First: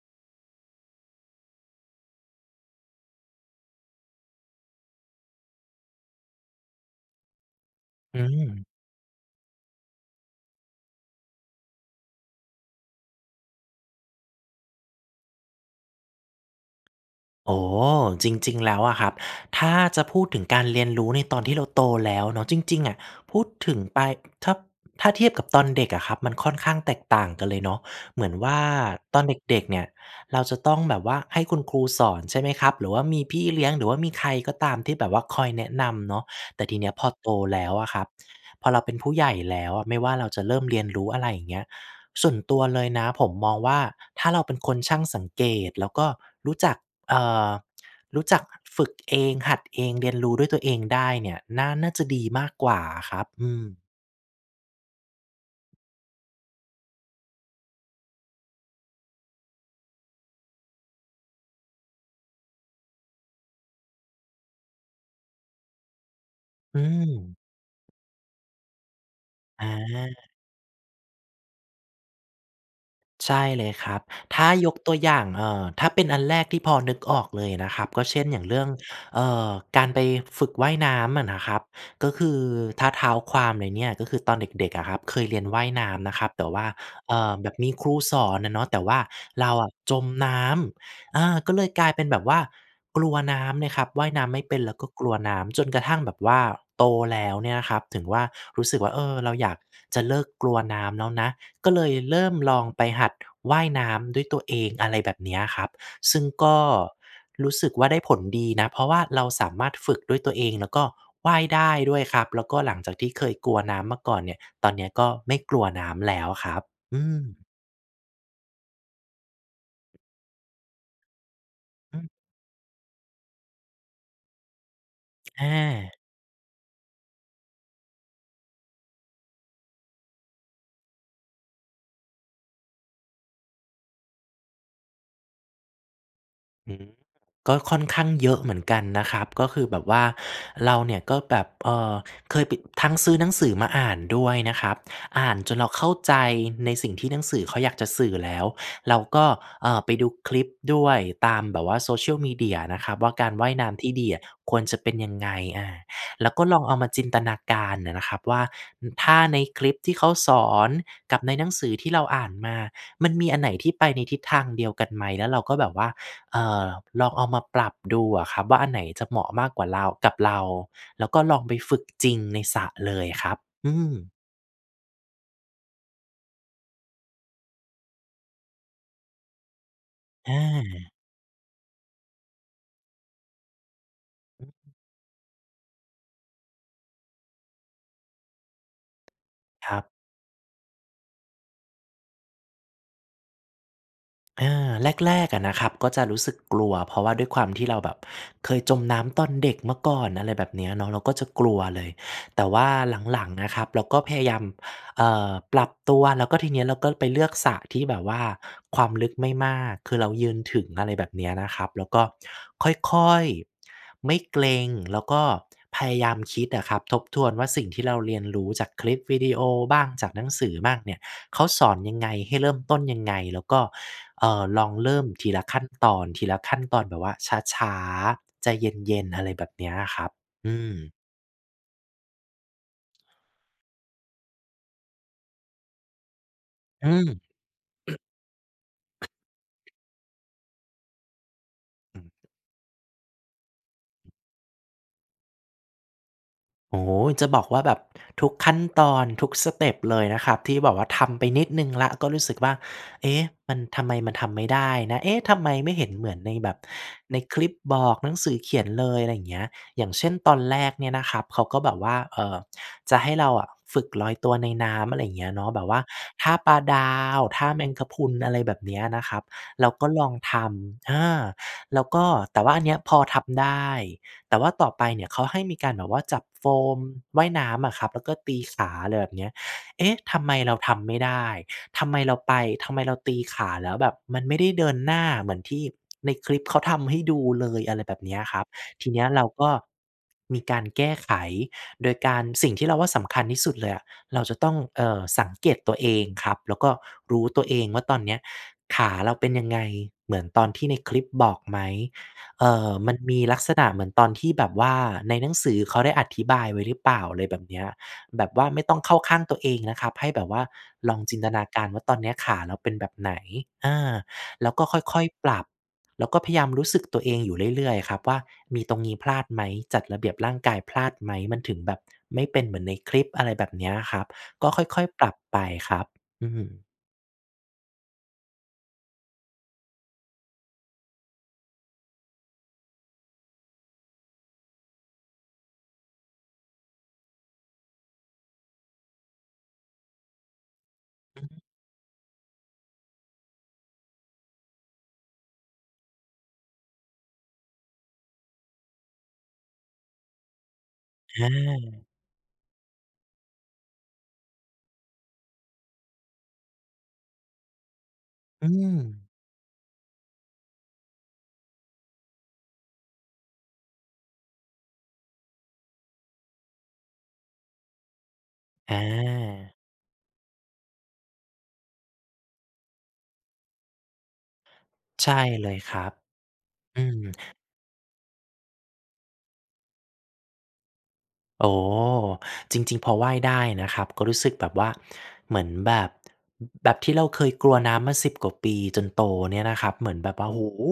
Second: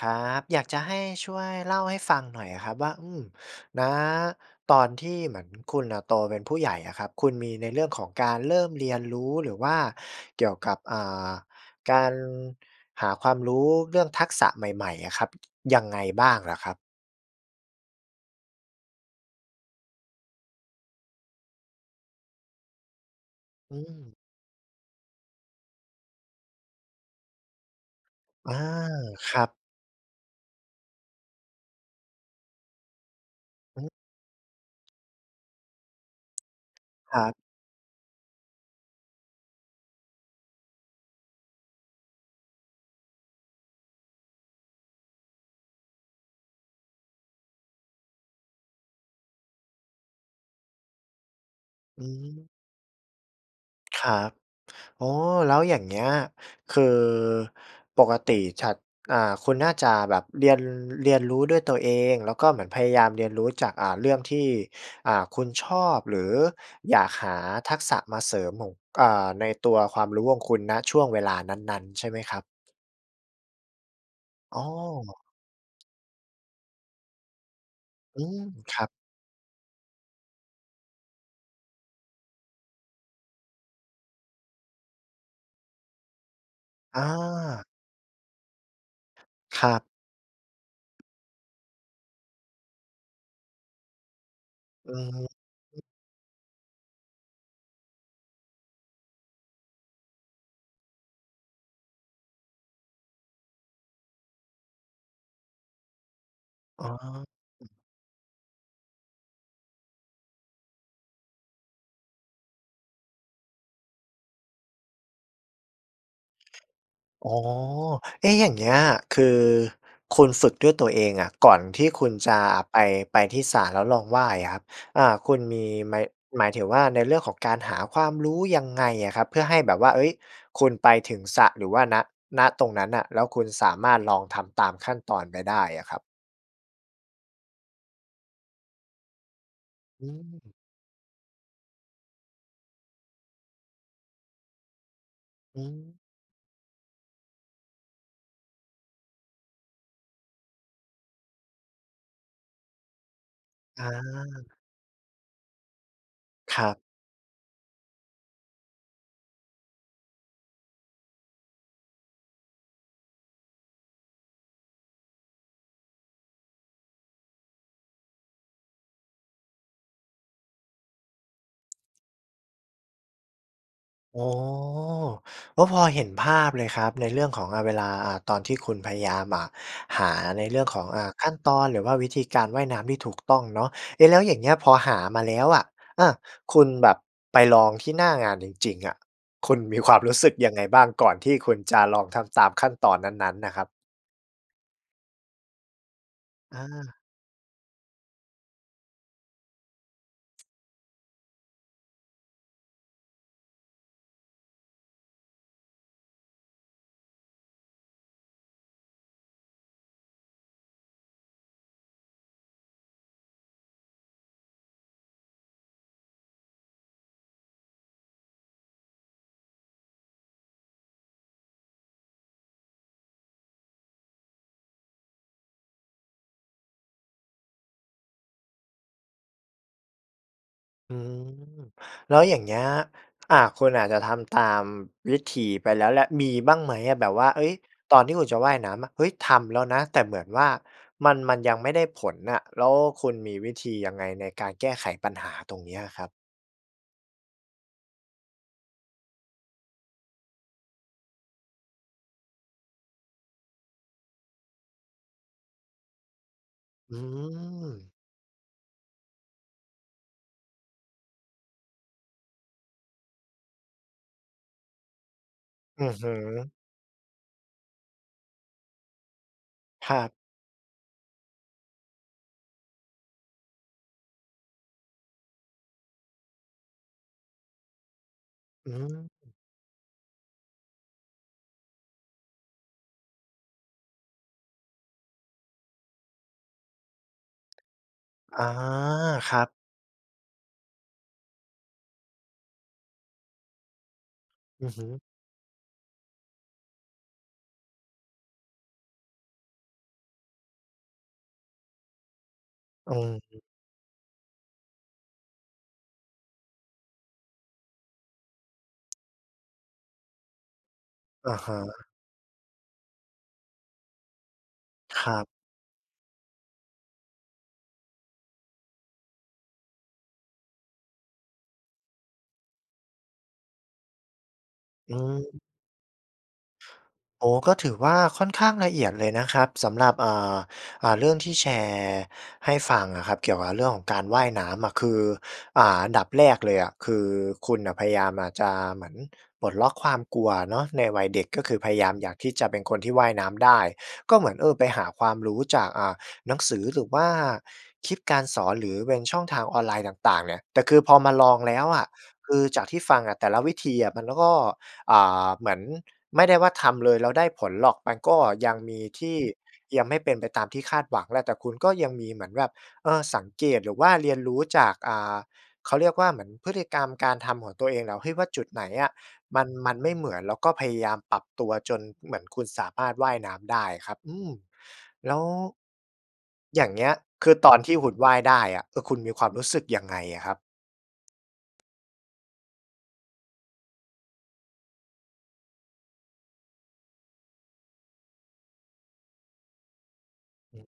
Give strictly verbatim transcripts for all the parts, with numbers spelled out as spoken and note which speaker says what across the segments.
Speaker 1: ครับ อยากจะให้ช่วยเล่าให้ฟังหน่อยอะครับว่า อืม ณ ตอนที่เหมือนคุณน่ะโตเป็นผู้ใหญ่อะครับ คุณมีในเรื่องของ
Speaker 2: อ
Speaker 1: การเริ
Speaker 2: ืม
Speaker 1: ่มเรียนรู้ หรือว่าเกี่ยวกับ อ่า การหาความรู้เรื่องทักษะใหม่ ๆ อะครับ ยังไงบ้างเหรอครับ?
Speaker 2: อ๋อ จริง ๆ แล้วอะครับ ถ้าจะพูดถึงการเรียนรู้ในตอนที่เราโตแล้วเนาะ จริง ๆ อะ พูดถ
Speaker 1: อ
Speaker 2: ึ
Speaker 1: ื
Speaker 2: งไป
Speaker 1: ม
Speaker 2: ถ้า ถ้าเทียบกับตอนเด็กอะครับ มันค่อนข้างแตกต่างกันเลยเนาะ เหมือนว
Speaker 1: อ
Speaker 2: ่
Speaker 1: า
Speaker 2: าตอน
Speaker 1: ค
Speaker 2: เ
Speaker 1: รับ
Speaker 2: ด็ก ๆ เนี่ยเราจะต้องแบบว่าให้คุณครูสอน ใช่ไหมครับ หรือว่ามีพี่เลี้ยง
Speaker 1: อ
Speaker 2: หรื
Speaker 1: ื
Speaker 2: อ
Speaker 1: ม
Speaker 2: ว่ามีใครก็ตามที่แบบว่าคอยแนะนำเนาะ แต่ทีเนี้ยพอ
Speaker 1: ครั
Speaker 2: โต
Speaker 1: บ
Speaker 2: แล้วอะครับ พอเราเป็นผู้ใหญ่แล้วอะ ไม่ว่าเราจะเริ่มเรียนรู้ อะไรอย่างเงี้ย ส่วนตัวเลยนะผมมองว่า ถ้าเราเป็นคนช่างสังเกต แล้วก็รู้จัก เอ่อ รู้จักฝึกเอง หัดเอง เรียนรู้ด้วยตัวเองได้เนี่ย น่า น่า
Speaker 1: อ
Speaker 2: จ
Speaker 1: ื
Speaker 2: ะดีม
Speaker 1: ม
Speaker 2: ากกว่าอะครับ อืม
Speaker 1: ครับ อ๋อ แล้วอย่างเงี้ย คือปกติฉัด อ่า คุณน่าจะแบบเรียน เรียนรู้ด้วยตัวเอง แล้วก็เหมือนพยายามเรียนรู้จาก อ่า เรื่องที่ อ่า คุณชอบ หรือ
Speaker 2: อ
Speaker 1: อยากห
Speaker 2: ืม
Speaker 1: าทักษะมาเสริมหม่ง อ่า ใน
Speaker 2: อ
Speaker 1: ตัวความรู้
Speaker 2: า
Speaker 1: ของคุณ ณ ช่วงเวลานั้น ๆ ใช่ไหมครับ?
Speaker 2: ใช่เลยครับ ถ้า
Speaker 1: อ้
Speaker 2: ยกตัวอย
Speaker 1: อ
Speaker 2: ่าง เอ่อ ถ้าเป็นอันแรกที่พอนึกออกเลยอะนะครับ ก็เช
Speaker 1: อื
Speaker 2: ่น อย
Speaker 1: ม
Speaker 2: ่างเรื่อง
Speaker 1: ครับ
Speaker 2: เอ่อ การไปฝึกว่ายน้ำอะนะครับ ก็คือ ถ้าเท้าความเลยเนี่ย ก็คือตอนเด็ก ๆ อะครับ เคยเรียนว่ายน้ำนะครับ แต่ว่า
Speaker 1: อ
Speaker 2: เอ่อ แบบ
Speaker 1: า
Speaker 2: มีครูสอนอะเนาะ แต่ว่าเรา
Speaker 1: ค
Speaker 2: อ
Speaker 1: ร
Speaker 2: ะ
Speaker 1: ับ
Speaker 2: จมน้ำ อา ก็เลยกลายเป็นแบบว่ากลัวน้ำเนี่ยครับ ว่ายน้ำไม่เป็น แล้วก็
Speaker 1: อื
Speaker 2: กล
Speaker 1: อ
Speaker 2: ัว
Speaker 1: ฮ
Speaker 2: น้ำ จนก
Speaker 1: ึ
Speaker 2: ระทั่งแบบว่าโตแล้วเนี่ยนะครับ ถึงว่า รู้สึกว่า เออ เราอยากจะเลิกกลัวน้ำแล้วนะ ก็เลยเริ่มลองไปหัดว่ายน้ำด้วยตัวเอง อะไรแบบเนี้ยครับ ซึ่งก็
Speaker 1: อ๋อ
Speaker 2: รู้
Speaker 1: อ
Speaker 2: ส
Speaker 1: ื
Speaker 2: ึ
Speaker 1: ม
Speaker 2: กว่าได้ผลดีนะ เพราะว่าเราสามารถฝึกด้วยตัวเอง แล้วก็ว่ายได้ด้วยครับ แล้วก็หลังจากที่เคยกลัวน้ำมาก่อนเนี่ย ตอนเนี้ยก็ไม่กลัวน้ำแล้วครับ อืม
Speaker 1: อ๋อ เอ๊ะ อย่างเงี้ย คือคุณฝึกด้วยตัวเองอะ ก่อนที่
Speaker 2: อื
Speaker 1: คุ
Speaker 2: ม
Speaker 1: ณจะไป ไปที่สระแล้วลองว่ายอะครับ อ่า คุณ
Speaker 2: อ
Speaker 1: มีไม
Speaker 2: า
Speaker 1: หมายถึงว่า ในเรื่องของการหาความรู้ยังไงอะครับ? เพื่อให้แบบว่า เฮ้ย คุณไปถึงสระหรือว่า ณ ณ ตรงนั้นน่ะ แล้วคุณสามารถลองทำตามขั้นตอนไปได้อะครับ
Speaker 2: หือ ก็ค่อนข้างเยอะเหมือนกันนะครับ ก็คือแบบว่า
Speaker 1: อืม
Speaker 2: เราเนี่ยก็แบบ เอ่อ เคยปิด ทั้งซื้อหนังสือมาอ่านด้วยนะครับ อ่านจ
Speaker 1: อ
Speaker 2: นเราเข้า
Speaker 1: ืม
Speaker 2: ใจในสิ่งที่หนังสือเขาอยากจะสื่อแล้ว เราก็ เอ่อ ไปดูคลิปด้วย ตามแบบว่า Social media นะครับว่า การว่ายน้
Speaker 1: อ
Speaker 2: ำที่ดีอะค
Speaker 1: า
Speaker 2: วรจะเป็นยังไง อา แล้วก็ล
Speaker 1: ค
Speaker 2: อง
Speaker 1: ร
Speaker 2: เ
Speaker 1: ั
Speaker 2: อา
Speaker 1: บ
Speaker 2: มาจินตนาการน่ะนะครับว่า น ถ้าในคลิปที่เขาสอน กับในหนังสือที่เราอ่านมา มันมีอันไหนที่ไปในทิศทางเดียวกันไหม แล้วเราก็แบบว่า เอ่อ ลองเอามาปรับดูอะครับว่า อันไหนจะเหมาะมากกว่าเรา กับเรา แล้วก็ลองไปฝึกจริงในสระเลยครับ อืม
Speaker 1: อ๋อ ก็พอเห็นภาพเลยครับ ในเรื่องของ อา เวลา อ่า ตอนที่คุณพยายาม อ่า หา
Speaker 2: อ
Speaker 1: ในเรื่องขอ
Speaker 2: า
Speaker 1: ง อ่า ขั้นตอน หรือว่าวิธีการว่ายน้ำที่ถูกต้องเนาะ เอ๊ะ แล้วอย่าง
Speaker 2: อ
Speaker 1: เ
Speaker 2: ื
Speaker 1: งี้
Speaker 2: ม
Speaker 1: ย พอหามาแล้วอะ อา คุณแบบไปลองที่หน้างานจริง ๆ อะ คุณ
Speaker 2: ค
Speaker 1: ม
Speaker 2: ร
Speaker 1: ี
Speaker 2: ับ
Speaker 1: ความ รู้สึกยังไงบ้าง? ก่อนที่คุณจะลองทำตามขั้นตอนนั้น ๆ น่ะครับ
Speaker 2: อา แรก ๆ อะนะครับ ก็จะรู้สึกก
Speaker 1: อ
Speaker 2: ลัว เพ
Speaker 1: า
Speaker 2: ราะว่าด้วยความที่เราแบบเคยจมน้ำตอนเด็กเมื่อก่อน อะไรแบบเนี้ยเนาะ เราก็จะกลัวเลย แต่ว่าหลัง ๆ อะครับ เราก็พยายาม เอ่อ ปรับตัว แล้วก็ทีเนี้ยเราก็ไปเลือกสระที่แบบว่าความลึกไม่มาก คือเรายืนถึง อะไรแบบเนี้ยนะครับ แล้วก็ค่อย ๆ ไม่เกร็ง แล้วก็พยายามคิดอะครับ ทบทวนว่า สิ่งที่เราเรียนรู้จากคลิปวิดีโอบ้าง จากหนังสือบ้างเนี่ย เขาสอนยังไง ให้เริ่มต้นยังไง แล้วก็ เอ่อ ลองเริ่มทีละขั้นตอน ทีละขั้นตอนแบบว่าช้า ๆ ใจเย็น ๆ อะไรแบบเนี้ยอะครับ อืม
Speaker 1: อืม แล้วอย่างเงี้ย อ่า คุณอาจจะทำตามวิธีไปแล้วแหละ มีบ้างไหม
Speaker 2: อื
Speaker 1: อะ? แบบว่า
Speaker 2: ม
Speaker 1: เอ๊ย ตอนที่คุณจะว่ายน้ำอะ เฮ้ย ทำแล้วนะ แต่เหมือนว่ามัน มันยังไม่ได้ผ
Speaker 2: อืม
Speaker 1: ลน่ะ แล้วคุณมีวิธียังไงในการแก้ไขปัญหาตรงเนี้ยอะครับ?
Speaker 2: โอ้ จะบอกว่าแบบ ทุกขั้นตอนทุกสเต็ปเลยนะครับ ที่แบบว่าทำไปนิดหนึ่งแล้ว ก็รู้สึกว่า เอ๊ะ! มัน ทำไมมันทำไม่ได้นะ? เอ๊ะ! ทำไมไม่เห็นเหมือนในแบบ
Speaker 1: อื
Speaker 2: ในคลิปบ
Speaker 1: ม
Speaker 2: อก หนังสือเขียนเลย อะไรอย่างเงี้ย อย่างเช่น ตอนแรกเนี่ยนะครับ เขาก็แบบว่า เอ่อ จะให้เราอะฝึกลอยตัวในน้ำ อะไรอย่างเงี้ยเนาะ แบบว่
Speaker 1: อ
Speaker 2: า
Speaker 1: ือฮึ
Speaker 2: ท่าปลาดาว ท่าแมงกะพรุน อะไรแบบเนี้ยนะครับ เราก็
Speaker 1: ผ
Speaker 2: ล
Speaker 1: ั
Speaker 2: อ
Speaker 1: ก
Speaker 2: งทำ เออ แล้วก็ แต่ว่าอันเนี้ยพอทำได้ แต่ว่าต่อไปเนี่ย เขาให้มีการแบบว่าจับโฟมว่ายน้ำอะครับ แล้วก็ตีข
Speaker 1: อื
Speaker 2: า อะไรแ
Speaker 1: ม
Speaker 2: บบเนี้ย เอ๊ะ! ทำไมเราทำไม่ได้ ทำไมเราไป ทำไมเราตีขา แล้วแบบมันไม่ได้เดินหน้า เหมือนที่ในคลิปเขาทำให้ดูเลย อะไรแบบเนี้ยค
Speaker 1: อ
Speaker 2: รับ
Speaker 1: า
Speaker 2: ทีเนี้ยเรา
Speaker 1: ครั
Speaker 2: ก
Speaker 1: บ
Speaker 2: ็มีการแก้ไขโดยการ สิ่งที่เราว่าสำคัญที่สุดเลยอะ เราจะต้อง
Speaker 1: อือฮ
Speaker 2: เอ
Speaker 1: ึ
Speaker 2: ่อ สังเกตตัวเองครับ แล้วก็รู้ตัวเองว่า ตอนเนี้ยขาเราเป็นยังไง เหมือนตอนที่ในคลิปบอกไหม เอ่อ ม
Speaker 1: อื
Speaker 2: ันมีลั
Speaker 1: ม
Speaker 2: กษณะเหมือนตอนที่แบบว่า ในหนังสือเขาได้อธิบายไว้หรือเปล่า อะไรแบบเนี้ย แบบว่าไม่ต้องเข้าข้างตัวเองนะครับ ให้แบบว่าลองจินต
Speaker 1: อะ
Speaker 2: นา
Speaker 1: ฮ
Speaker 2: การว่า
Speaker 1: ะ
Speaker 2: ตอนเนี้ยขาแล้วเป็นแบบไหน อา แล้วก็ค่
Speaker 1: ค
Speaker 2: อย
Speaker 1: รั
Speaker 2: ๆ
Speaker 1: บ
Speaker 2: ปรับ แล้วก็พยายามรู้สึกตัวเองอยู่เรื่อย ๆ อะครับว่า มีตรงนี้พลาดไหม จัดระเบียบร่างกายพลาดไหม มันถึงแบบไม่เป็นเหมือนในคลิป อะไรแบบเนี้ยอะครับ ก็ค่อย
Speaker 1: อ
Speaker 2: ๆ ปรับไ
Speaker 1: ื
Speaker 2: ป
Speaker 1: ม
Speaker 2: ครับ อืม
Speaker 1: โอ้ ก็ถือว่าค่อนข้างละเอียดเลยนะครับ สำหรับ อ่า อ่า เรื่องที่แชร์ให้ฟังอะครับ เกี่ยวกับเรื่องของการว่ายน้ำอะ คือ อ่า อันดับแรกเลยอะ คือคุณน่ะพยายามอาจจะเหมือน ปลดล็อกความกลัวเนาะในวัยเ
Speaker 2: อ
Speaker 1: ด็
Speaker 2: ื
Speaker 1: ก ก็
Speaker 2: ม
Speaker 1: คือพยายามอยากที่จะเป็นคนที่ว่ายน้ำได้ ก็เหมือน เออ ไปหาความรู้จาก อ่า หนังสือ หรือว่าคลิปการสอน หรือเป็นช่องทางออนไลน์ต่าง ๆ เนี่ย แต่คือ พอมาลองแล้วอ
Speaker 2: อา
Speaker 1: ะ คือจากที่ฟังอะแต่ละวิธีอะมันก็ อ่า เหมือนไม่ได้ว่า ทำเลยแล้วได้ผลหรอก มันก็
Speaker 2: อื
Speaker 1: ยังมีท
Speaker 2: ม
Speaker 1: ี่ยังไม่เป็นไปตามที่คาดหวังแหละ แต่คุณก็ยังมีเหมือนแบบ เออ สังเกต หรือว่าเรียนรู้จาก อ่า เขาเรียกว่า เหมือนพฤติกรรมการทำของตัวเองแล้ว เฮ้ย ว่าจุดไหน
Speaker 2: อ
Speaker 1: อะมัน
Speaker 2: า
Speaker 1: มันไม่เหมือน แล้วก็พยายามปรับตัว จนเหมือนคุณสามารถว่ายน้ำได้อะครับ อืม
Speaker 2: ใช
Speaker 1: แล
Speaker 2: ่
Speaker 1: ้ว
Speaker 2: เลยครับ
Speaker 1: อย่าง
Speaker 2: อื
Speaker 1: เงี้ย
Speaker 2: ม
Speaker 1: คือตอนที่หุ่นว่ายได้อะ เออ คุณมีความรู้สึกยังไงอะครับ?
Speaker 2: โอ้ จริง ๆ พอว่ายได้นะครับ ก็รู้สึกแบบว่าเหมือนแบบ แบบที่เราเคยกลัวน้ำมา สิบ กว่าปีจนโตเนี่ยนะครับ เหมือนแบบว่า โอ้โ
Speaker 1: อ
Speaker 2: ฮ!
Speaker 1: ืม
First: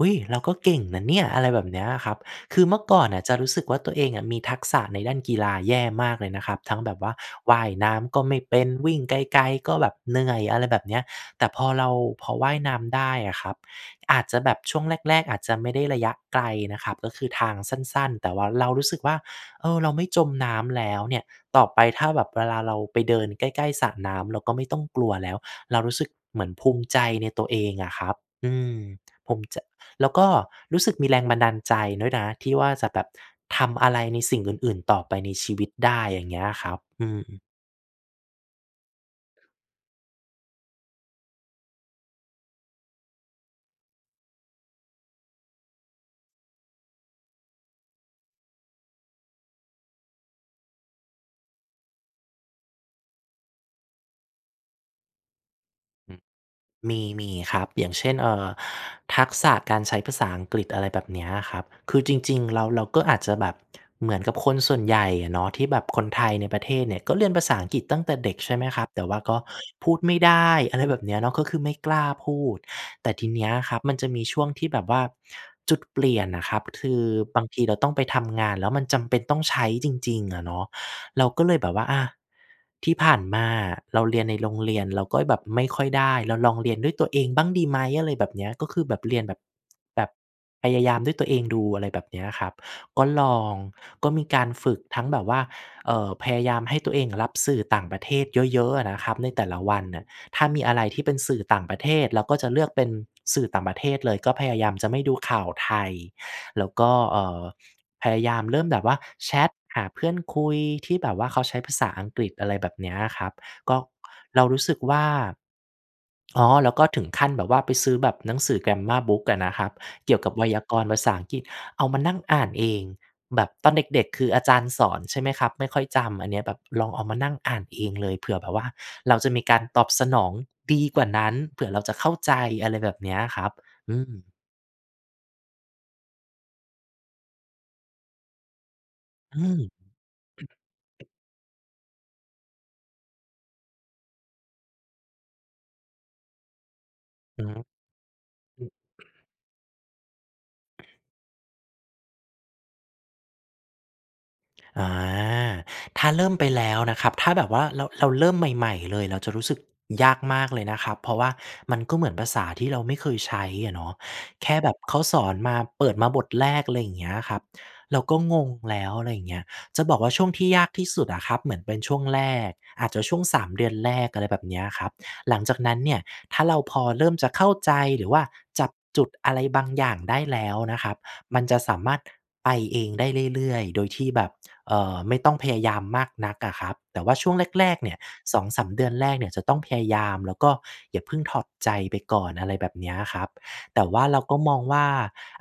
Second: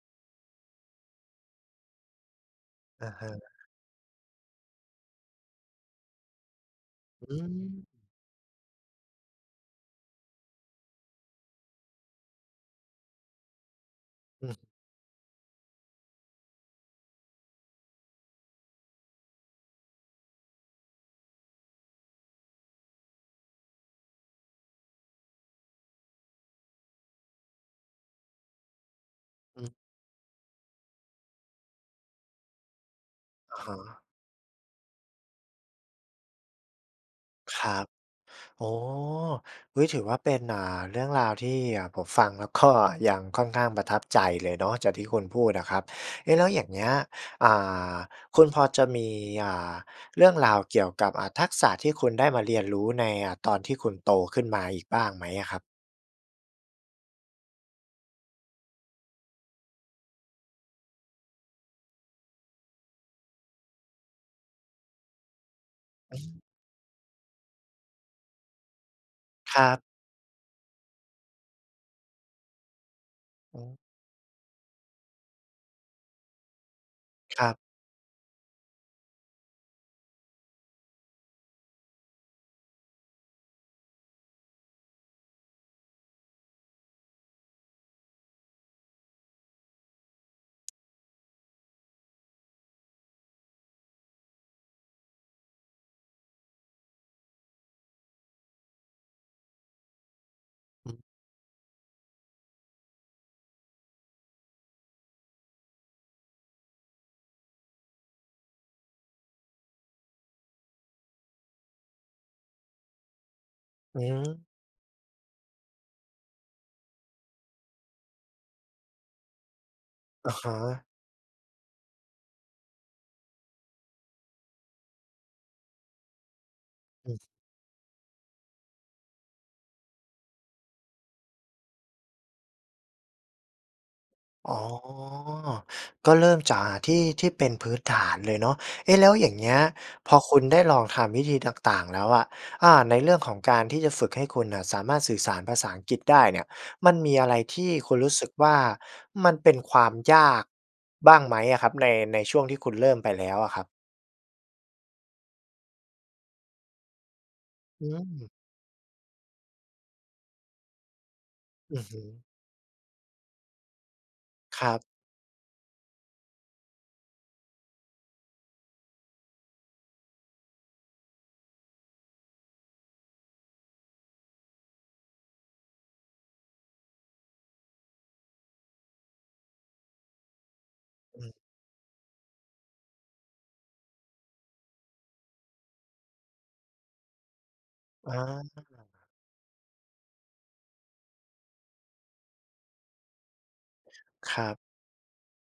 Speaker 2: อุ๊ย! เราก็เก่งนะเนี่ย อะไรแบบเนี้ยอะครับ คือเมื่อก่
Speaker 1: อ
Speaker 2: อน
Speaker 1: ะ
Speaker 2: น่
Speaker 1: ฮ
Speaker 2: ะจ
Speaker 1: ะ
Speaker 2: ะรู้สึกว่า ตัวเองอะมีทักษะในด้านกีฬาแย่มากเลยนะครับ ทั้งแบบว่า
Speaker 1: อื
Speaker 2: ว่าย
Speaker 1: ม
Speaker 2: น้ำก็ไม่เป็น วิ่งไกล ๆ ก็แบบเหนื่อย อะไรแบบเนี้ย แต่พอเรา พอว่ายน้ำได้อะครับ อาจจะ
Speaker 1: อื
Speaker 2: แบ
Speaker 1: ม
Speaker 2: บช่วงแรก ๆ อาจจะไม่ได้ระยะไกลนะครับ ก็คือทางสั้น ๆ แต่ว่าเรารู้สึกว่า เออ เราไม่จมน้ำแล้วเนี่ย ต่อไปถ้าแบบเวลาเราไปเดินใกล้ ๆ สระน้ำเราก็ไม่ต้องกลัวแล้ว เรารู้สึกเหมือนภูมิใจในตัวเองอะครับ อืม ผมจ
Speaker 1: อ
Speaker 2: ะ
Speaker 1: ืม
Speaker 2: แล้วก็รู้สึกมีแรงบันดาลใจด้วยนะ ที่ว่าจะแบบ
Speaker 1: อะ
Speaker 2: ท
Speaker 1: ฮ
Speaker 2: ำอะ
Speaker 1: ะ
Speaker 2: ไรในสิ่งอื่น ๆ ต่อไปในชีวิตได้ อย่างเงี้ยอะครับ อืม
Speaker 1: ครับ อ๋อ อุ๊ย ถือว่าเป็น อ่า เรื่องราวที่ อ่า ผมฟังแล้ว ก็ ยังค่อนข้างประทับใจเลยเนาะ จากที่คุณพูดอะครับ เอ๊ะ แล้วอย่างเงี้ย อ่า คุณพอจะมี อ่า เรื่องราวเกี่ยวกับ อ่า ทักษะที่คุณได้มาเรียนรู้ใน อ่า ตอนที่คุณโตขึ้นมาอีกบ้างไหมอะครับ?
Speaker 2: อือ มี มีครับ อย่างเช่น เอ่อ ทักษะการใช้ภาษาอังกฤษ อะไรแบบเนี้ยครับ คือจริง ๆ แล้วเราก็อาจจะแบบเหมือนกับคนส่วนใหญ่เนาะ ที่แบบคนไทยในประเทศเนี่ย ก็เรียนภาษาอังกฤษตั้งแต่เด็ก ใช่ไหมครับ? แต่ว่าก็
Speaker 1: ครับ
Speaker 2: พูดไม่ได้ อะไร แบบ เนี้ยเนาะ ก็คือไม่กล้าพูด แต่ทีเนี้ย
Speaker 1: อ
Speaker 2: ค
Speaker 1: ือ
Speaker 2: รับมันจะมีช่วงที่แบบว่า จุดเปลี่ยนน่ะครับ คือ
Speaker 1: ค
Speaker 2: บา
Speaker 1: ร
Speaker 2: ง
Speaker 1: ับ
Speaker 2: ทีเราต้องไปทำงาน แล้วมันจำเป็นต้องใช้จริง ๆ อะเนาะ เราก็เลยแบบว่า อะ ที่ผ่านมาอะ เราเรียนในโรงเรียน เราก็แบบไม่ค่อยได้ เราลองเรียนด้วยตัวเองบ้างดีไหม? อะไรแบบเนี้ย ก็คือแบบเรียนแบบ แบบพยายามด้วยตัวเองดู อะไรแบบเนี้ยครับ ก็ลอง ก็มีการฝึกทั้งแบบว่า เอ่อ พยายามให้ตัวเองรับสื่อต่างประเทศเยอะ ๆ อะนะครับ ในแต่ละวันน่ะ ถ้ามีอะไร
Speaker 1: อื
Speaker 2: ท
Speaker 1: อ
Speaker 2: ี่เป็นสื่อต่างประเทศ เราก็จะเลือกเป็นสื่อต่างประเทศเลย ก็พยายามจะไม่ดูข่าวไทย แล้วก็ เอ่อ พยายามเริ่มแบบว่า แชตหาเพื่อนคุยที่แบบว่าเขาใช้ภาษาอังกฤษ อะไรแบบเนี้ยครับ ก็
Speaker 1: อื
Speaker 2: เรา
Speaker 1: ม
Speaker 2: รู้สึกว่า อ๋อ แล้วก็ถึงขั้นแบบว่า ไปซื้อแบบหนังสือ grammar book อะนะครับ เกี่ยวก
Speaker 1: อ
Speaker 2: ั
Speaker 1: ะ
Speaker 2: บไว
Speaker 1: ฮ
Speaker 2: ยาก
Speaker 1: ะ
Speaker 2: รณ์ภาษาอังกฤษ เอามานั่งอ่านเอง แบบตอนเด็ก ๆ คืออาจารย์สอน ใช่ไหมครับ? ไม่ค่อยจำ อันเนี้ยแบบลองเอา
Speaker 1: อ
Speaker 2: ม
Speaker 1: ื
Speaker 2: า
Speaker 1: อ
Speaker 2: นั่งอ่านเองเลย เผื่อแบบว่า เราจะมีการตอบสนองดีกว่านั้น เผื่อเราจะเข้าใจ อะไรแบบเนี้ยครับ อืม
Speaker 1: อ๋อ ก็เริ่มจากที่ ที่เป็นพื้นฐานเลยเนาะ เอ๊ะ แล้วอย่า
Speaker 2: อ
Speaker 1: ง
Speaker 2: ื
Speaker 1: เงี้ย
Speaker 2: อ
Speaker 1: พอคุณได้ลองทำวิธีต่าง ๆ แล้วอะ อ่า ในเรื่องของการที่จะฝึกให้คุณน่ะ สามารถสื่อสารภาษาอังกฤษได้เนี่ย มันมีอะไร
Speaker 2: หื
Speaker 1: ท
Speaker 2: อ
Speaker 1: ี่คุณรู้สึกว่า
Speaker 2: อือ
Speaker 1: มันเป็นความยากบ้างไหมอะครับ? ใน ในช่วงที่คุณเริ่มไปแล้วอะครับ
Speaker 2: อา ถ้าเริ่มไปแล้วนะครับ ถ้าแบบว่า เร
Speaker 1: อื
Speaker 2: า เราเร
Speaker 1: ม
Speaker 2: ิ่มใหม่ ๆ เลยเราจะรู้สึกยากมากเลยนะครับ เพราะว่าม
Speaker 1: อ
Speaker 2: ั
Speaker 1: ื
Speaker 2: น
Speaker 1: อฮ
Speaker 2: ก็เหมือ
Speaker 1: ึ
Speaker 2: นภาษาที่เราไม่เคยใช้อะเนาะ แค่
Speaker 1: คร
Speaker 2: แบ
Speaker 1: ั
Speaker 2: บ
Speaker 1: บ
Speaker 2: เขาสอนมาเปิดมาบทแรก อะไรอย่างเงี้ยครับ เราก็งงแล้ว อะไรอย่างเงี้ย จะบอกว่า ช่วงที่ยากที่สุดอะครับเหมือนเป็นช่วงแรก อาจจะช่วง สาม เดือนแรก อะไรแบบเนี้ยครับ หลังจากนั้นเนี่ย ถ้าเราพอเริ่มจะเข้าใจ หรือว่าจับจุดอะไรบางอย่างได้แล้วนะครับ
Speaker 1: อืม
Speaker 2: มันจะสามารถไปเองได้เรื่อย ๆ โดยที่แบบ เอ่อ ไม่ต้องพยายามมากนักอะครับ แต่ว่าช่วงแรก ๆ เนี่ย
Speaker 1: อ
Speaker 2: สองส
Speaker 1: า
Speaker 2: าม เดือนแรกเนี่ยจะต้องพยายาม แล้วก็อย่าเพิ่งถอดใจไปก่อน อะไรแบบเนี้ยครับ แต่ว่าเราก
Speaker 1: ค
Speaker 2: ็
Speaker 1: รั
Speaker 2: ม
Speaker 1: บ
Speaker 2: องว่า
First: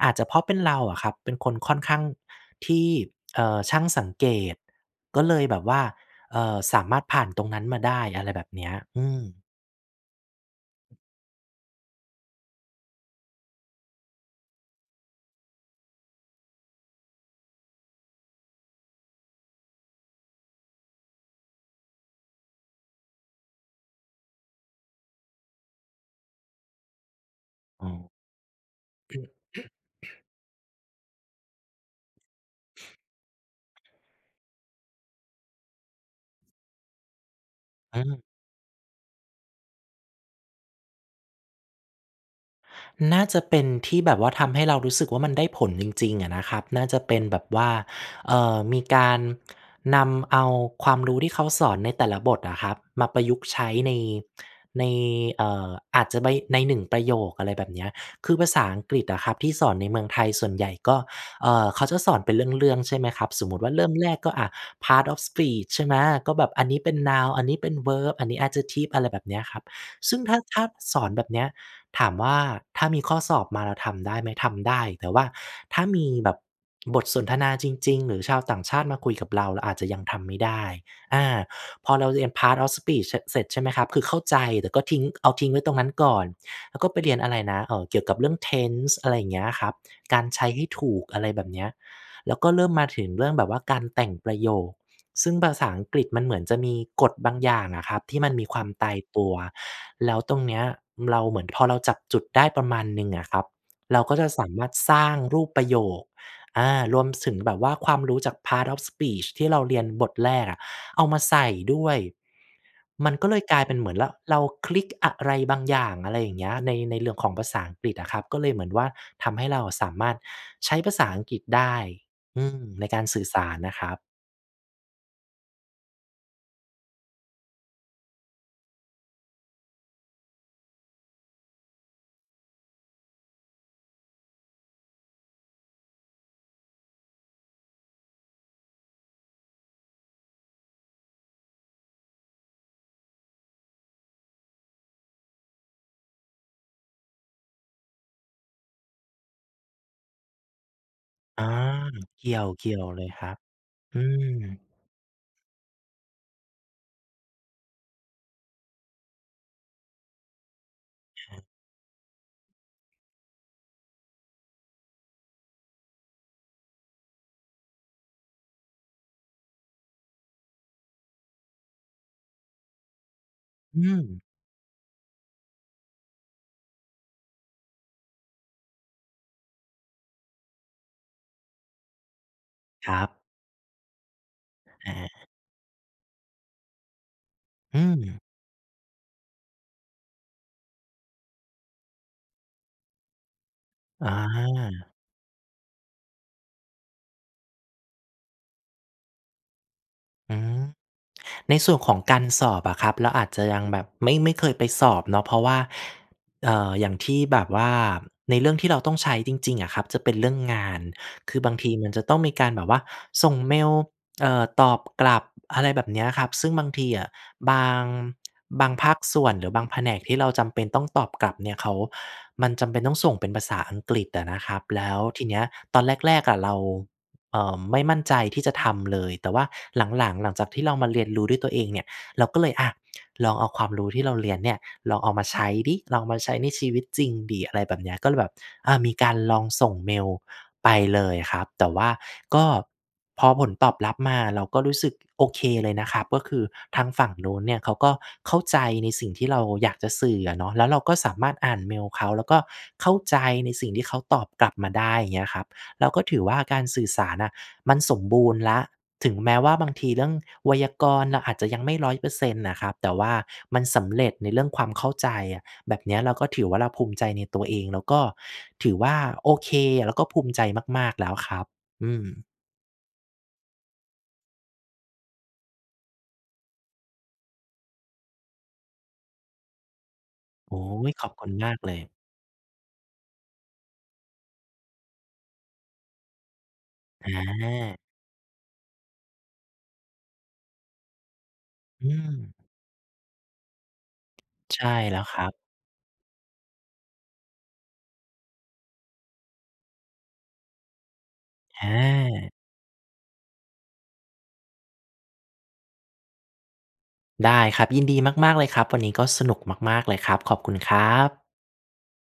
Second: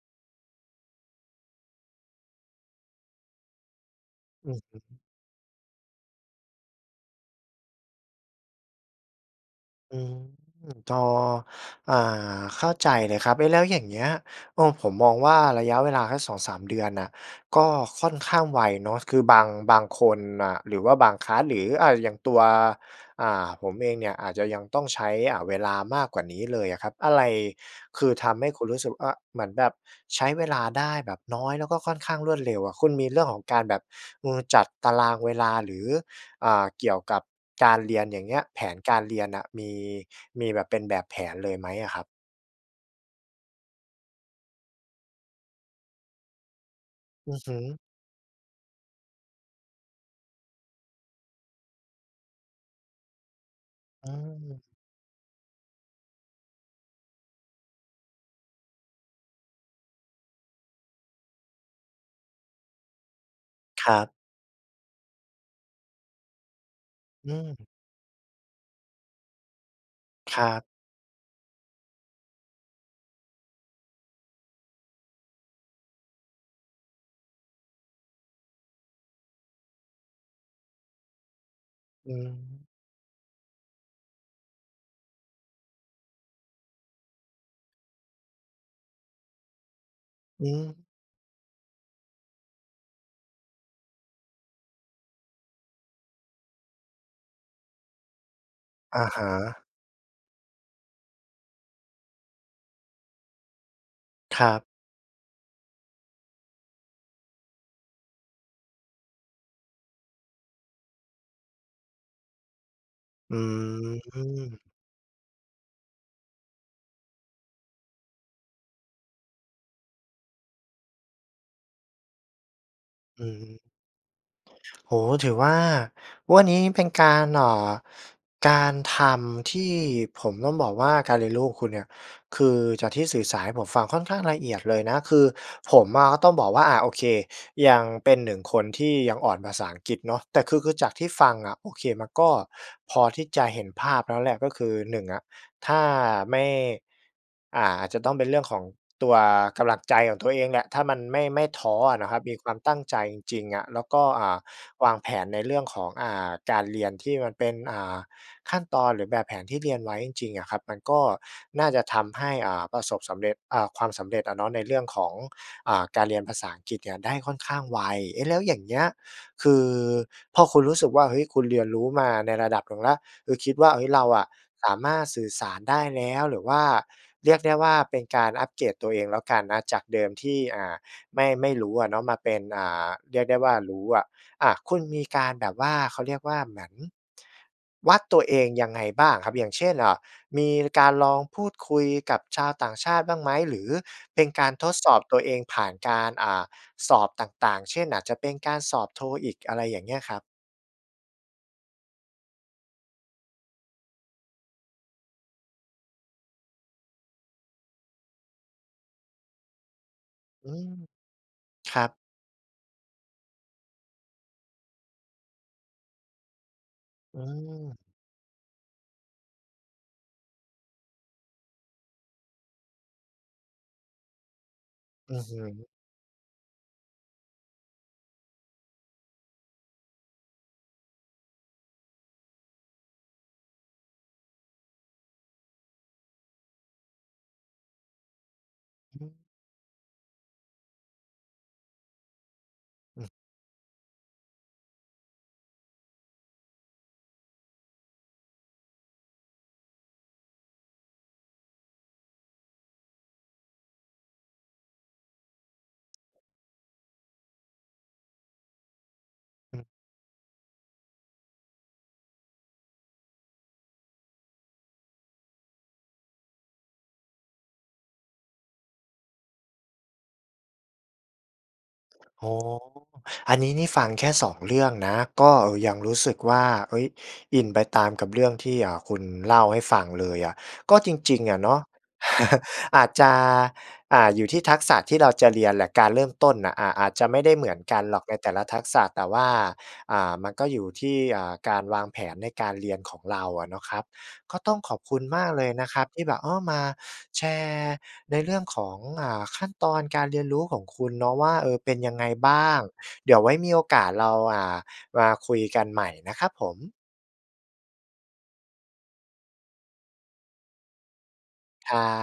Speaker 2: อาจจะเพราะเป็นเราอะครับ เป็นคนค่อนข้างที่ เอ่อ ช่างสังเก
Speaker 1: อื
Speaker 2: ต
Speaker 1: อฮึ
Speaker 2: ก็เลยแบบว่า เอ่อ สามารถผ่านตรงนั้นมาได้ อะไรแบบเนี้ย อืม
Speaker 1: อืม จอ อ่า เข้าใจเลยครับ เอ๊ะ! แล้วอย่างเงี้ย เออ ผมมองว่า ระยะเวลาสัก สองสาม เดือนน่ะ ก็ค่อนข้างไวเนาะ คือ บาง บางคนน่ะ หรือว่าบาง คลาส หรือ อ่า อย่างตัว อ่า ผมเองเนี่ยอาจจะยังต้องใช้ อ่า เวลามากกว่านี้เลยอะครับ อะไร
Speaker 2: อ๋
Speaker 1: ค
Speaker 2: อ
Speaker 1: ือทำให้คุณรู้สึก ว อะ เหมือนแบบใช้เวลาได้แบบน้อย แล้วก็ค่อนข้างรวดเร็วอะ คุณมีเรื่องของการแบบ เอ่อ จัดตารางเวลาหรือ อ่า เกี่ยวกับการเร
Speaker 2: อื
Speaker 1: ียน อย่
Speaker 2: ม
Speaker 1: างเงี้ย แผนการเรียนน่ะ มี มีแบบเป็นแบบแผนเลยไหมอะครับ?
Speaker 2: น่าจะเป็นที่แบบว่าทำให้เรารู้สึกว่า มันได้ผลจริง ๆ อะนะครับ น่าจะเป็น
Speaker 1: อื
Speaker 2: แบ
Speaker 1: อ
Speaker 2: บ
Speaker 1: ฮ
Speaker 2: ว่า
Speaker 1: ึ
Speaker 2: เอ่อ มีการนำเอาความรู้ที่เขาสอนในแต่ละบทอะครับ มาประยุกต์ใช้ ใน
Speaker 1: อืม
Speaker 2: ใน เอ่อ อาจจะใบ ใน หนึ่ง ประโยค อะไรแบบเนี้ย คือภาษาอังกฤษอะครับที่สอนในเมืองไทยส่วนใหญ่ ก็ เอ่อ เขาจะสอนเป็นเรื่อง ๆ ใช่ไหมครับ? สมมุติว่าเริ
Speaker 1: ค
Speaker 2: ่ม
Speaker 1: รั
Speaker 2: แร
Speaker 1: บ
Speaker 2: กก็อะ Part of Speech ใช่ไหม? ก็แบบอันนี้เป็น
Speaker 1: อ
Speaker 2: Noun อันนี้
Speaker 1: ืม
Speaker 2: เป็น Verb อันนี้ Adjective อะไรแบบเนี้ยครับ ซึ่ง ถ้
Speaker 1: ค
Speaker 2: า
Speaker 1: รั
Speaker 2: ถ้
Speaker 1: บ
Speaker 2: า สอนแบบเนี้ย ถามว่าถ้ามีข้อสอบมาเราทำได้ไหม? ทำได้ แต่ว่าถ้ามีแบบบทสนทนาจริง ๆ หรือชาวต่างชาติมาคุยกับเรา เราอาจจะยังทำไม่ได้ อา พอเร
Speaker 1: อ
Speaker 2: า
Speaker 1: ื
Speaker 2: เรียน Part
Speaker 1: ม
Speaker 2: of Speech เชะ เสร็จใช่ไหมครับ? คือเข้าใจ แต่ก็ทิ้ง เอาทิ้งไว้ตรงนั้นก่อน แล้วก็ไปเรียนอะไรนะ เอ่อ เกี่ยวกับเรื่อง Tense อะไรเงี้ยครับ การใช
Speaker 1: อื
Speaker 2: ้ให้ถ
Speaker 1: ม
Speaker 2: ูก อะไรแบบเนี้ย แล้วก็เริ่มมาถึงเรื่องแบบว่าการแต่งประโยค ซึ่งภาษาอังกฤษมันเหมือนจะมีกฎบางอย่างอะครับที่มันมีความตาย
Speaker 1: อะ
Speaker 2: ต
Speaker 1: ฮ
Speaker 2: ัว
Speaker 1: ะ
Speaker 2: แล้วตรงเนี้ยเราเหมือนพอเราจับจุดได้ประมาณหนึ่งอะครับ เราก็จะ
Speaker 1: ค
Speaker 2: ส
Speaker 1: ร
Speaker 2: า
Speaker 1: ั
Speaker 2: ม
Speaker 1: บ
Speaker 2: ารถสร้างรูปประโยค อา รวม สึง แบบว่าความรู้จาก Part of Speech ที่เราเรียนบทแรกอะ เอามาใส่ด้วย มันก็
Speaker 1: อ
Speaker 2: เ
Speaker 1: ื
Speaker 2: ลยกลายเป็นเหมือน ร เรา
Speaker 1: ม
Speaker 2: คลิกอะไรบางอย่าง อะไรอย่างเงี้ย ใน ในเหรื่อง ของภาษาอังกฤษอะครับ ก็เลยเหมือนว่า ทำให้เราอะสามารถใช้ภาษาอังกฤษได้ อืม ในการสื
Speaker 1: อ
Speaker 2: ่
Speaker 1: ื
Speaker 2: อส
Speaker 1: ม
Speaker 2: ารอะครับ
Speaker 1: โอ้โฮ ถือว่าวันนี้เป็นการ เอ่อ การทำที่ผมต้องบอกว่า การเรียนรู้ของคุณเนี่ย คือจากที่สื่อสารให้ผมฟังค่อนข้างละเอียดเลยนะ คือผมอะก็ต้องบอกว่า อะ โอเค ยังเป็น หนึ่ง คนที่ยังอ่อนภาษาอังกฤษเนาะ แต่ คือ คือจากที่ฟังอะ โอเค มันก็พอที่จะเห็นภาพแล้วแหละ ก็คือ หนึ่ง อะ ถ้าไม่ อ่า อาจจะต้องเป็นเรื่องของตัวกำลังใจของตัวเองแหละ ถ้ามัน ไม่ ไม
Speaker 2: อา
Speaker 1: ่ท้ออะนะครั
Speaker 2: เ
Speaker 1: บ
Speaker 2: กี
Speaker 1: ม
Speaker 2: ่
Speaker 1: ี
Speaker 2: ย
Speaker 1: ค
Speaker 2: ว
Speaker 1: วาม
Speaker 2: เก
Speaker 1: ต
Speaker 2: ี่
Speaker 1: ั้
Speaker 2: ย
Speaker 1: ง
Speaker 2: ว
Speaker 1: ใจ
Speaker 2: เลย
Speaker 1: จ
Speaker 2: ครับ
Speaker 1: ริง ๆ อะ แล้วก
Speaker 2: อื
Speaker 1: ็ อ่า
Speaker 2: ม
Speaker 1: วางแผนในเรื่องของ อ่า การเรียนที่มันเป็น อ่า ขั้นตอน หรือแบบแผนที่เรียนไว้จริง ๆ อะครับ มันก็
Speaker 2: ครับ
Speaker 1: น่าจะทำให้ อ่า ประสบสำเร็จ อ่า ความสำเร็จอะเนาะในเรื่องของ อ่า การเรียนภาษาอังกฤษเนี่ยได้ค่อนข้างไว เอ๊ะ แล้วอย่างเงี้ย คือ พอคุณรู้สึกว่า เฮ้ย คุณเรียนรู้มาในระดับหนึ่งแล้ว คือคิดว่า เ
Speaker 2: อ
Speaker 1: อ
Speaker 2: ื
Speaker 1: ๊ย เราอ
Speaker 2: ม
Speaker 1: ะสามารถสื่อสารได้แล้ว หรือว่าเรียกได้ว่าเป็นการอัปเกรดตัวเองแล้วกันนะ จากเดิมที่ อ่า ไม่ ไม่รู้อะเนาะ มาเป็น อ่า
Speaker 2: ครั
Speaker 1: เ
Speaker 2: บ
Speaker 1: รียกได้ว่ารู้อะ อ่า คุณ
Speaker 2: อ
Speaker 1: มีก
Speaker 2: า
Speaker 1: ารแบบว่า เขาเรียกว่า เหมือน
Speaker 2: อื
Speaker 1: วัด
Speaker 2: ม
Speaker 1: ตัวเองยังไงบ้างอะครับ? อย่างเช่น อ่า มีการลองพูดคุยกับชาวต่างชาติบ้างไหม? หรือ
Speaker 2: อ
Speaker 1: เป็นการทดส
Speaker 2: า
Speaker 1: อบตัวเองผ่านการ อ่า สอบต่าง ๆ เช่น อาจจะเป็นการสอบ TOEIC อะไรอย่างเงี้ยครับ?
Speaker 2: หือ ในส่วนของการสอบอะครับ เราอาจจะยังแบบ ไม่ ไม่เคยไปสอบเนาะ เพราะว่า เอ่อ อย่างที่แบบว่าในเรื่องที่เราต้องใช้จริง ๆ อะครับจะเป็นเรื่อง
Speaker 1: อื
Speaker 2: ง
Speaker 1: ม
Speaker 2: าน คือบางที
Speaker 1: ครั
Speaker 2: มัน
Speaker 1: บ
Speaker 2: จะต้องมีการแบบว่าส่งเมล เอ่อ ตอบกลับ อะไรแบบเนี้ยครับ ซึ่งบางทีอะ
Speaker 1: อื
Speaker 2: บา
Speaker 1: ม
Speaker 2: ง บางภาคส่วน หรือบางแผนกที่เราจำเป็นต้องตอบกลับเนี่ย เขา มันจำเป็นต้องส่งเป็นภาษาอังกฤษอะนะครับ แล้ว
Speaker 1: อื
Speaker 2: ท
Speaker 1: อ
Speaker 2: ี
Speaker 1: ฮ
Speaker 2: เนี้ย
Speaker 1: ึ
Speaker 2: ตอนแรก ๆ อะเรา เอ่อ ไม่มั่นใจที่จะทำเลย แต่ว่าหลัง ๆ หลังจากที่เรามาเรียนรู้ด้วยตัวเองเนี่ยเรา ก็เลยอะ ลองเอาความรู้ที่เราเรียนเนี่ย ลองเอามาใช้สิ ลองเอามาใช้ในชีวิตจริงสิ อะไรแบบเนี้ย ก็เลยแบบ อ่า มี
Speaker 1: อื
Speaker 2: กา
Speaker 1: ม
Speaker 2: รลองส่งเมลไปเลยครับ แต่ว่าก็
Speaker 1: อืม
Speaker 2: พอผลตอบรับมา เราก็รู้สึกโอเคเลยนะครับ ก็คือทางฝั่งนู้นเนี่ยเขาก็เข้าใจในสิ่งที่เราอยากจะสื่ออะเนาะ แล้วเราก็สามารถอ่านเมลเขา แล้วก็เข้าใจในสิ่งที่เขาตอบกลับมาได้ อย่างเงี้ยครับ เราก็ถือว่าการสื่อสารอะ มันสมบูรณ์แล้ว ถึงแม้ว่า
Speaker 1: อืม
Speaker 2: บางทีเรื่องไวยากรณ์เราอาจจะยังไม่ ร้อยเปอร์เซ็นต์ อะครับ แต่ว่ามันสำเร็จในเรื่องความเข้าใจอะ แบบเนี้ยเราก็ถือว่า เราภูมิใจในตัวเอง แล้วก็ถือว่าโอเค แล้วก็ภูมิใจมาก ๆ แล้วครับ อืม
Speaker 1: โอ้โฮ อันนี้นี่ฟังแค่ สอง เรื่องนะ ก็ยังรู้สึกว่า เอ๊ย อินไปตามกับเรื่องที่ เอ่อ คุณเล่าให้ฟังเลยอะ
Speaker 2: โอ้โฮ
Speaker 1: ก็จ
Speaker 2: ขอบ
Speaker 1: ริ
Speaker 2: ค
Speaker 1: ง
Speaker 2: ุ
Speaker 1: ๆ
Speaker 2: ณ
Speaker 1: อะ
Speaker 2: ม
Speaker 1: เน
Speaker 2: า
Speaker 1: า
Speaker 2: ก
Speaker 1: ะ
Speaker 2: เลย
Speaker 1: อาจจะ อ่า อยู่ที่ทักษะที่เราจะเรียนแหละ การเริ่มต้นน่ะ อ่า อาจจะไม่ได้เหมือนก
Speaker 2: อา
Speaker 1: ันหรอกในแต่ละทักษะ แต่ว่า อ่า มันก็อยู่ที่ อ่า การวา
Speaker 2: อ
Speaker 1: ง
Speaker 2: ื
Speaker 1: แผนใน
Speaker 2: ม
Speaker 1: การเรียนของเราอะเนาะครับ ก็ต้อ
Speaker 2: ใช
Speaker 1: ง
Speaker 2: ่
Speaker 1: ขอบค
Speaker 2: แล้
Speaker 1: ุณ
Speaker 2: วค
Speaker 1: ม
Speaker 2: รั
Speaker 1: าก
Speaker 2: บ
Speaker 1: เลยนะครับที่แบบ อ้อ มาแชร์ในเรื่องของ อ่า ขั้นตอนการเรียนรู้ของคุณเนาะว่า เออ เป็นยังไง
Speaker 2: อ
Speaker 1: บ
Speaker 2: า
Speaker 1: ้าง เดี๋ยวไว้มีโอกาสเรา อ่า มาคุยกันใหม่นะครับผม
Speaker 2: ได้ครับ ยินดีมาก ๆ เลยครับ วันนี้ก็สนุกมาก ๆ เลยครับ ขอบคุณครับ
Speaker 1: ครับ